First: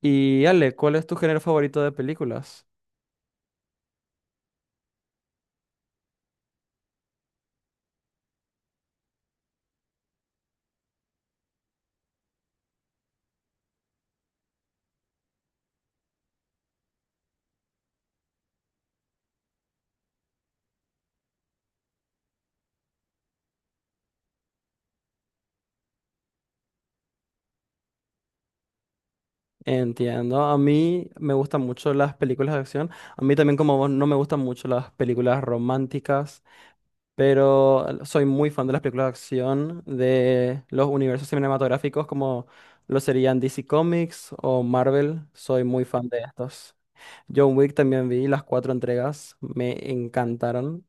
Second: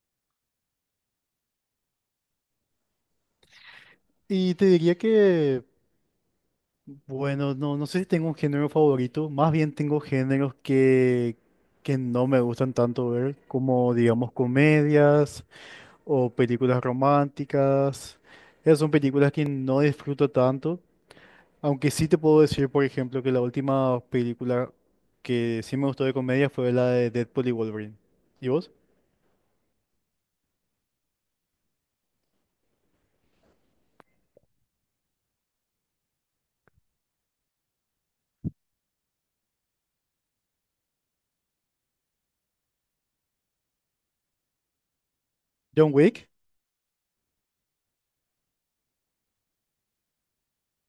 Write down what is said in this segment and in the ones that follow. Y Ale, ¿cuál es tu género favorito de películas? Y te diría que, bueno, no sé si tengo un género favorito, más bien tengo géneros que no me gustan tanto ver, como digamos comedias o películas románticas. Esas son películas que no disfruto tanto, aunque sí te puedo decir, por ejemplo, que la última película que sí me gustó de comedia fue la de Deadpool y Wolverine. ¿Y vos? Entiendo, a mí me gustan mucho las películas de acción. A mí también como vos no me gustan mucho las películas románticas, pero soy muy fan de las películas de acción, de los universos cinematográficos como lo serían DC Comics o Marvel. Soy muy John fan de Wick. estos. John Wick también vi las cuatro entregas, me encantaron.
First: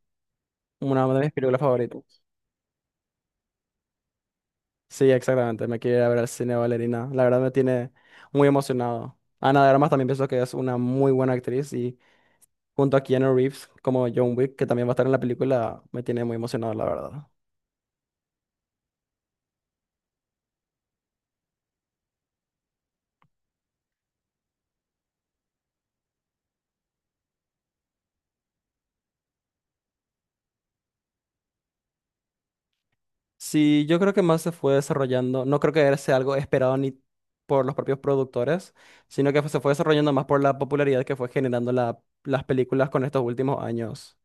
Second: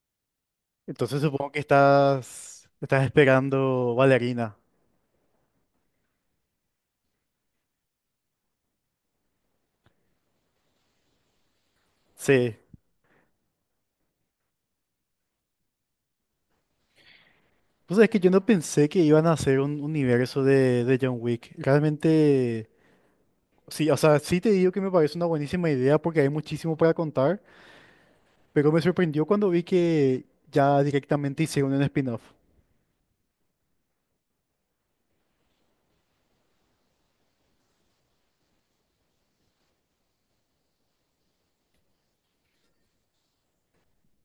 Una de Entonces mis supongo películas que favoritas. estás esperando Valerina. Sí, exactamente. Me quiero ir a ver al cine Ballerina. La verdad me tiene muy emocionado. Ana de Armas también pienso que es una muy buena actriz y Sí. junto a Keanu Reeves como John Wick, que también va a estar en la película, me tiene muy emocionado, la verdad. Pues es que yo no pensé que iban a hacer un universo de John Wick. Realmente, sí, o sea, sí te digo que me parece una buenísima idea porque hay muchísimo para contar, pero me sorprendió cuando vi que ya directamente hicieron un spin-off. Sí, yo creo que más se fue desarrollando. No creo que sea algo esperado ni por los propios productores, sino que se fue desarrollando más por la popularidad que fue generando las películas con estos últimos años,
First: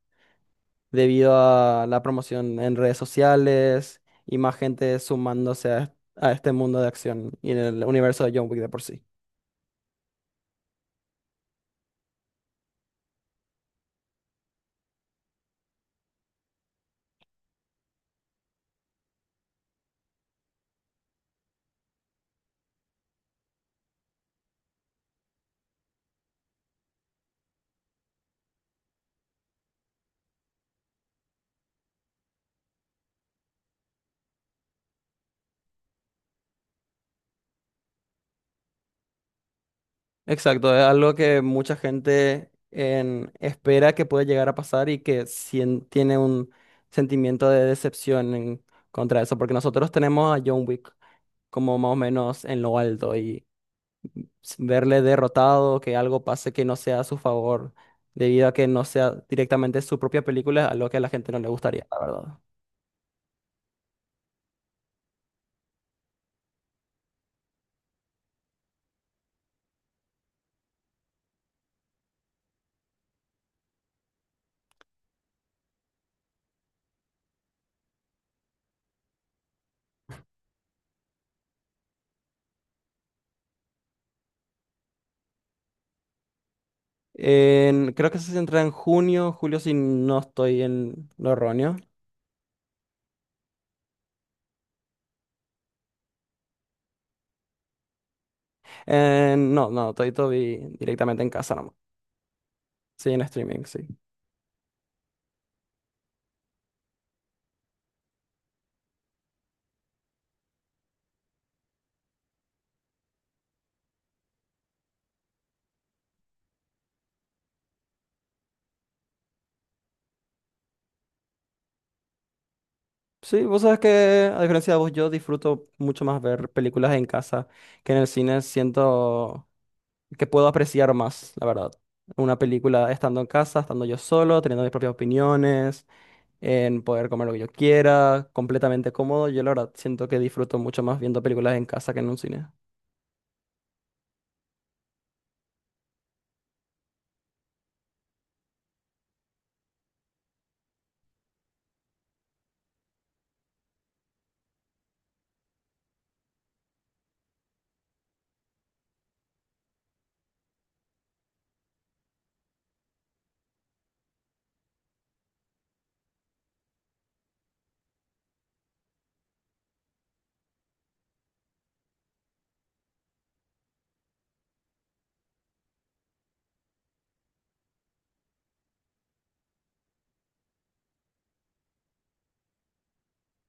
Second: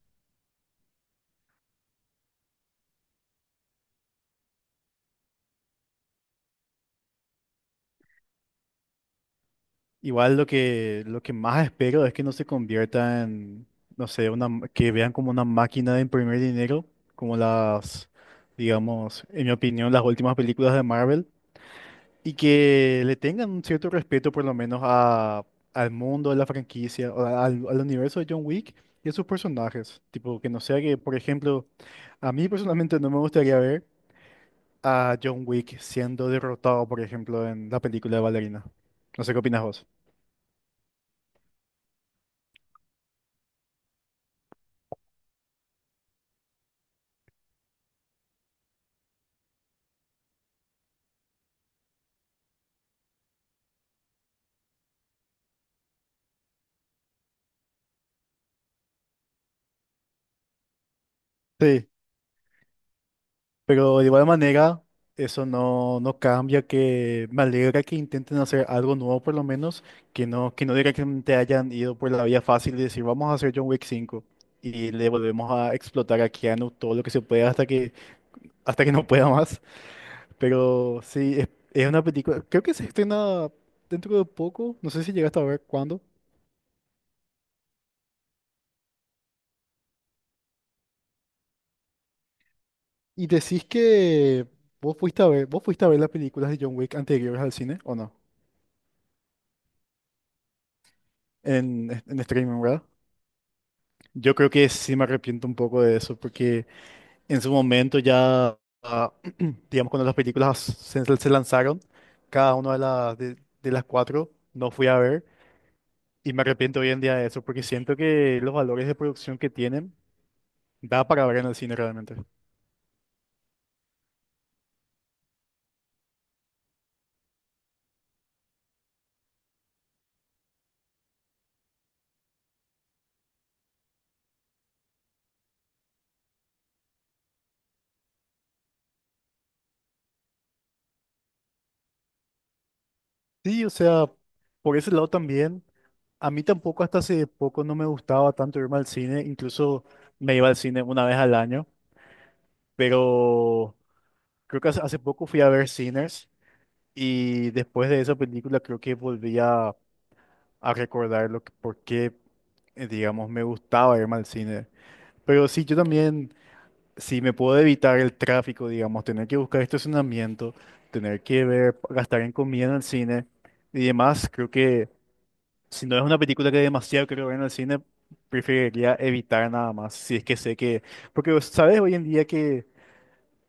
debido a la promoción en redes sociales y más gente sumándose a este mundo de acción y en el universo de John Wick de por sí. Igual lo que más espero es que no se convierta en, no sé, que vean como una máquina de imprimir dinero, como las, digamos, en mi opinión, las últimas películas de Marvel. Y que le tengan un cierto respeto por lo menos al mundo, de la franquicia, o al universo de John Wick y a sus personajes. Tipo, que no sea que, por ejemplo, a mí personalmente no me gustaría ver a John Wick siendo derrotado, por ejemplo, en la película de Ballerina. No sé qué opinas vos. Exacto, es algo que mucha gente espera que puede llegar a pasar y que tiene un sentimiento de decepción contra eso, porque nosotros tenemos a John Wick como más o menos en lo alto y verle derrotado, que algo pase que no sea a su favor, debido a que no sea directamente su propia película, es algo que a la gente no le gustaría, Sí. la verdad. Pero de igual manera, eso no cambia que me alegra que intenten hacer algo nuevo por lo menos, que no directamente hayan ido por la vía fácil y decir vamos a hacer John Wick 5 y le volvemos a explotar a Keanu todo lo que se pueda hasta que no pueda más. Pero sí, es una película, creo que se estrena dentro de poco, no sé si llegaste a ver cuándo. Creo que se centra en junio, julio, si no estoy en lo erróneo. Y decís que vos fuiste a ver las películas de John Wick anteriores al cine, ¿o no? No, no, estoy todo vi directamente en casa nomás. En streaming, ¿verdad? Sí, en streaming, sí. Yo creo que sí me arrepiento un poco de eso, porque en su momento ya, ah, digamos, cuando las películas se lanzaron, cada una de las cuatro no fui a ver, y me arrepiento hoy en día de eso, porque siento que los valores de producción que tienen da para ver en el cine realmente. Sí, vos sabes que, a diferencia de vos, yo disfruto mucho más ver películas en casa que en el cine. Siento que puedo apreciar más, la verdad. Una película estando en casa, estando yo solo, teniendo mis propias opiniones, en poder comer lo que yo quiera, completamente cómodo. Yo, la verdad, siento que disfruto mucho más viendo películas en casa que en un cine. Sí, o sea, por ese lado también, a mí tampoco hasta hace poco no me gustaba tanto irme al cine, incluso me iba al cine una vez al año, pero creo que hace poco fui a ver Sinners. Y después de esa película creo que volví a recordar lo que, por qué, digamos, me gustaba irme al cine. Pero sí, yo también, si me puedo evitar el tráfico, digamos, tener que buscar estacionamiento, tener que ver, gastar en comida en el cine y demás, creo que si no es una película que demasiado quiero ver en el cine, preferiría evitar nada más, si es que sé que. Porque, ¿sabes? Hoy en día que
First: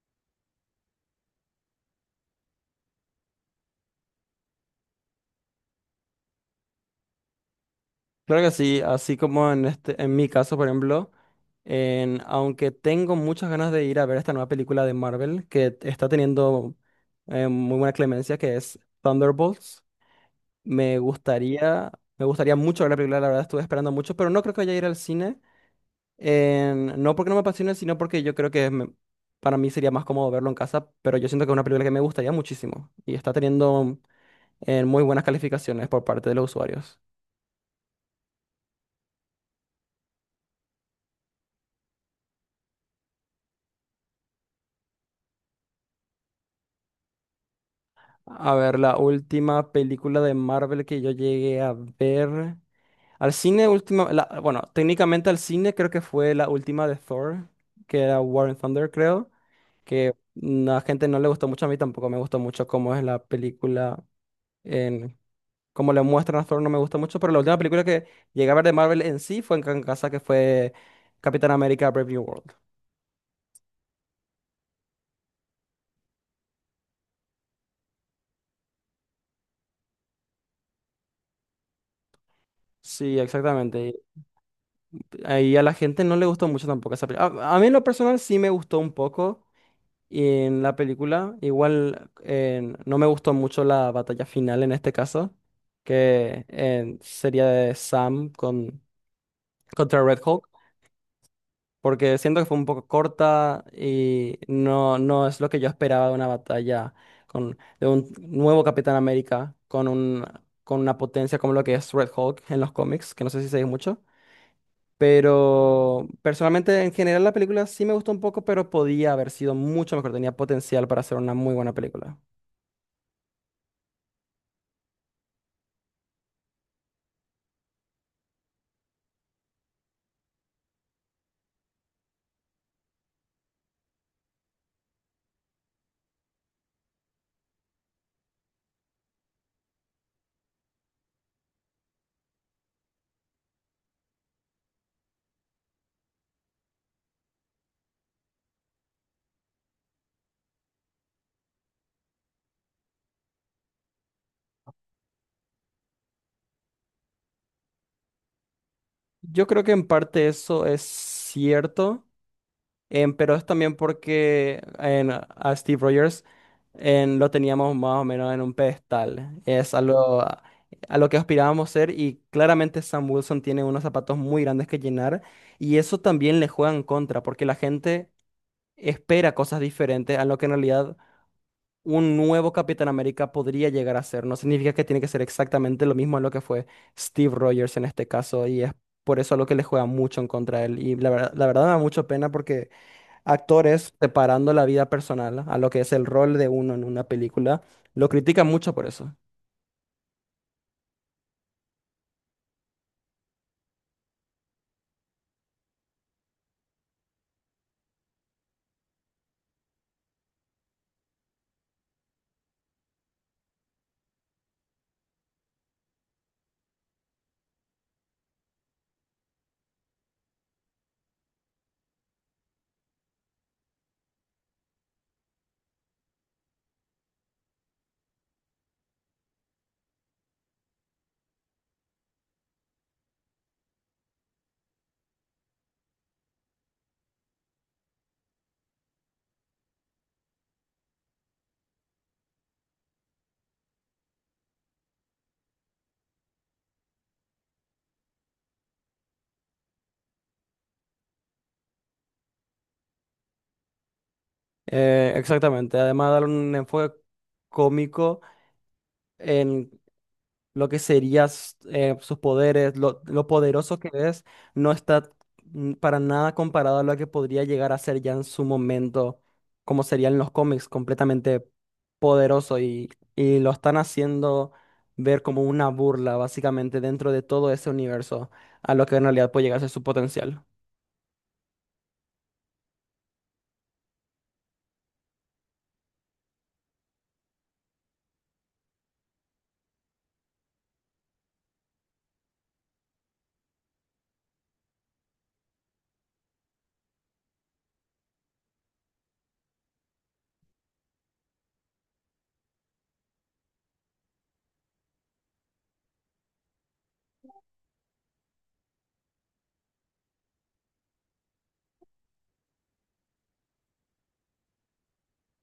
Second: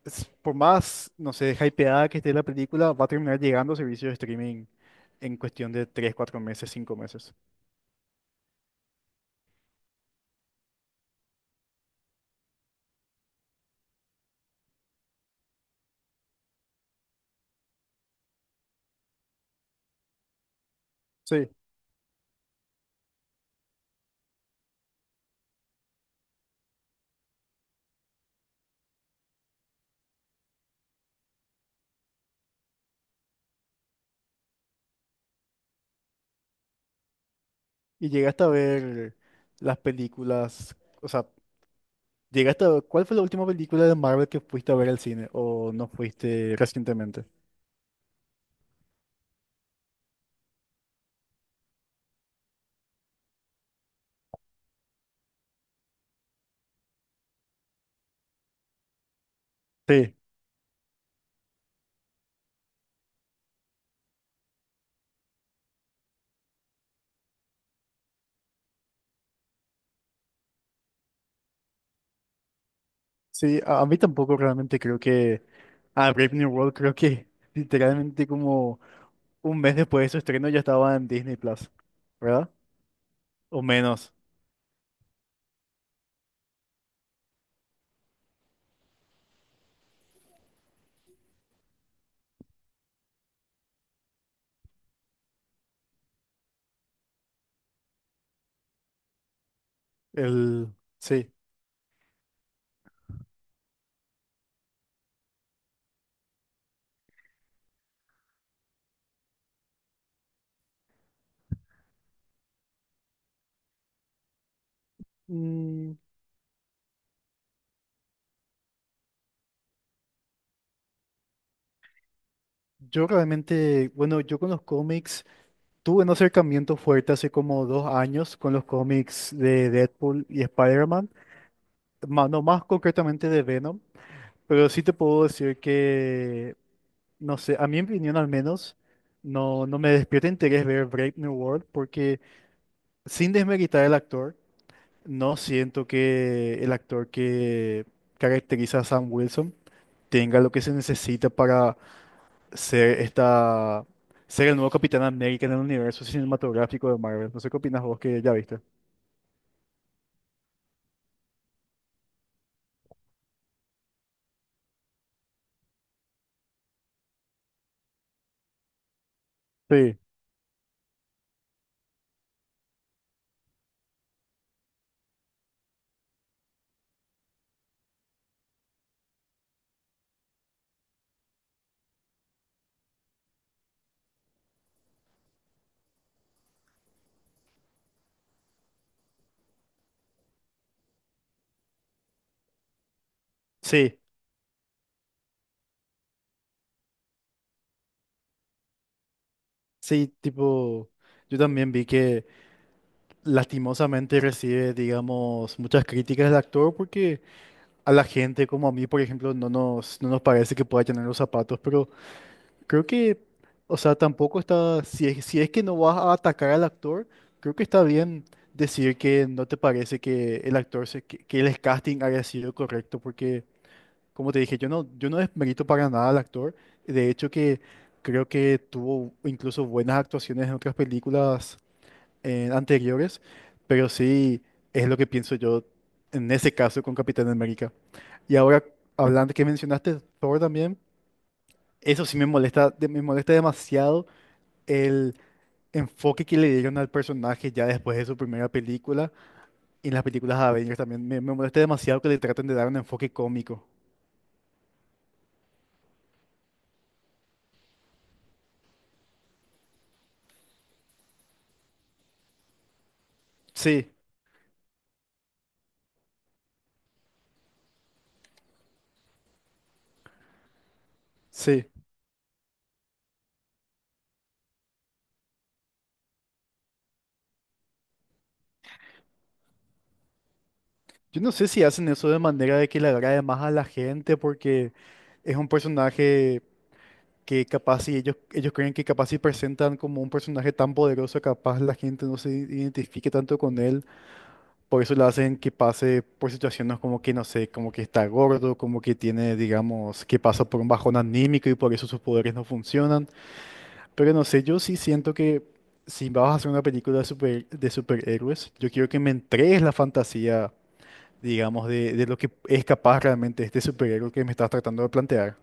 por más, no sé, hypeada que esté la película, va a terminar llegando a servicios de streaming en cuestión de 3 4 meses, 5 meses. Claro que sí, así como en este, en mi caso, por ejemplo, en, aunque tengo muchas ganas de ir a ver esta nueva película de Marvel que está teniendo muy buena clemencia, que es Thunderbolts, me Sí. gustaría, me gustaría mucho ver la película, la verdad estuve esperando mucho, pero no creo que vaya a ir al cine, no porque no me apasione, sino porque yo creo que para mí sería más cómodo verlo en casa, pero yo siento que es una película que me gustaría muchísimo y está teniendo muy buenas calificaciones por parte de los usuarios. Y llegaste a ver las películas, o sea, llegaste a ver, ¿cuál fue la última película de Marvel que fuiste a ver al cine o no fuiste recientemente? A ver, la última película de Marvel que yo llegué a ver. Al cine, última, bueno, técnicamente al cine creo que fue la última de Thor, que era War and Thunder, creo, que Sí, mm, a la gente no le gustó mucho, a mí tampoco me gustó mucho cómo es la película, en, cómo le muestran a Thor no me gusta mucho, pero la última película que llegué a ver de Marvel en sí fue en casa, que fue Capitán América Brave New World. sí, a mí tampoco realmente creo que, a Brave New World creo que literalmente como un mes después de su estreno ya estaba en Disney Plus, ¿verdad? Sí, O exactamente. menos, Y a la gente no le gustó mucho tampoco esa película. A mí en lo personal sí me gustó un poco en la película. Igual no me gustó mucho la batalla final en este caso, que sería de Sam con, contra Red Hulk, el, sí. porque siento que fue un poco corta y no, no es lo que yo esperaba de una batalla con, de un nuevo Capitán América con, un, con una potencia como lo que es Red Hulk en los cómics, que no sé si se dice mucho. Mm, Pero personalmente en general la película sí me gustó un poco, pero podía haber sido mucho mejor, tenía potencial para ser una muy buena película. Yo realmente, bueno, yo con los cómics tuve un acercamiento fuerte hace como 2 años con los cómics de Deadpool y Spider-Man, no más concretamente de Venom, pero sí te puedo decir que, no sé, a mi opinión al menos, no me despierta interés ver Brave New World porque sin desmeritar el actor, no siento que el actor que caracteriza a Sam Wilson tenga lo que se necesita para ser esta, ser el nuevo Capitán América en el universo cinematográfico de Marvel. No sé qué opinas vos que ya viste. Yo creo que en parte eso es cierto, pero es también porque en, a Steve Rogers en, lo teníamos más o menos en un pedestal. Es Sí, a lo que aspirábamos ser y claramente Sam Wilson tiene unos zapatos muy grandes que llenar y eso también le juega en contra porque la gente espera cosas diferentes a lo que en realidad un nuevo Capitán América podría llegar a ser. No significa que tiene que ser exactamente lo mismo en lo que fue Steve Rogers en este caso, y es por eso lo que le juega mucho en contra de él. Y la verdad me da mucha pena porque actores sí, separando la vida personal a lo que es el rol de uno en una película, lo critican mucho por eso. sí, tipo, yo también vi que lastimosamente recibe, digamos, muchas críticas del actor porque a la gente como a mí, por ejemplo, no nos parece que pueda llenar los zapatos, pero creo que, o sea, tampoco está, si es que no vas a atacar al actor, creo que está bien decir que no te parece que el actor, que el casting haya sido correcto porque. Como te dije, yo no desmerito para nada al actor. De hecho, que creo que tuvo incluso buenas actuaciones en otras películas anteriores, pero sí es lo que pienso yo en ese caso con Capitán América. Y ahora, hablando que mencionaste Thor también, eso sí me molesta demasiado el enfoque que le dieron al personaje ya después de su primera película y en las películas de Avengers también. Me molesta demasiado que le traten de dar un enfoque cómico. Exactamente. Además, dar un enfoque cómico en lo que sería sus poderes, lo poderoso que Sí, es, no está para nada comparado a lo que podría llegar a ser ya en su momento, como sería en los cómics, completamente sí. poderoso y lo están haciendo ver como una burla, básicamente, dentro de todo ese universo, a lo que en realidad puede llegar a ser su potencial. Yo no sé si hacen eso de manera de que le agrade más a la gente, porque es un personaje que capaz si ellos creen que capaz si presentan como un personaje tan poderoso, capaz la gente no se identifique tanto con él. Por eso le hacen que pase por situaciones como que, no sé, como que está gordo, como que tiene, digamos, que pasa por un bajón anímico y por eso sus poderes no funcionan. Pero no sé, yo sí siento que si vas a hacer una película de superhéroes, yo quiero que me entregues la fantasía digamos, de lo que es capaz realmente este superhéroe que me estás tratando de plantear.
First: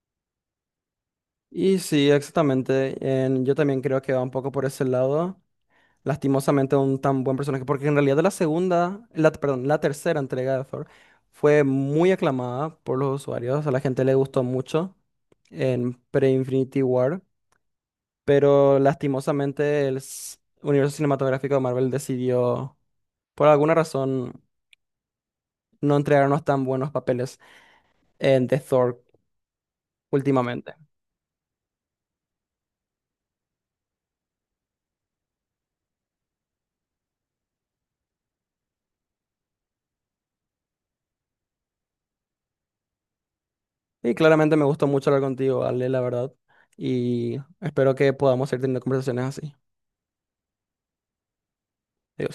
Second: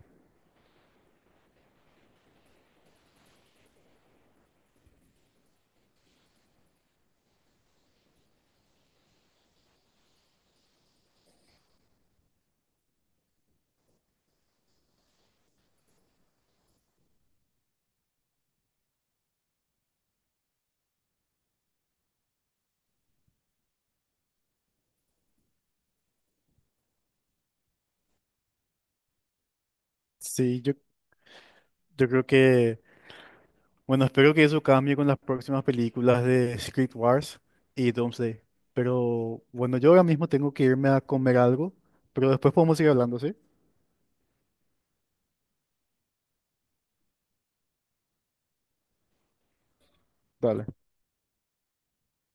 Y sí, exactamente, yo también creo que va un poco por ese lado. Lastimosamente un tan buen personaje, porque en realidad la segunda, la, perdón, la tercera entrega de Thor fue muy aclamada por los usuarios, a la gente le gustó mucho en pre-Infinity War, pero lastimosamente el universo cinematográfico de Marvel decidió, por alguna razón, no entregarnos tan buenos papeles en The Thor Sí, yo, últimamente. yo creo que, bueno, espero que eso cambie con las próximas películas de Secret Wars y Doomsday. Pero bueno, yo ahora mismo tengo que irme a comer algo, pero después podemos seguir hablando, ¿sí? Y claramente me gustó mucho hablar contigo, Ale, la verdad, y espero que podamos ir teniendo conversaciones así. Dale. Adiós.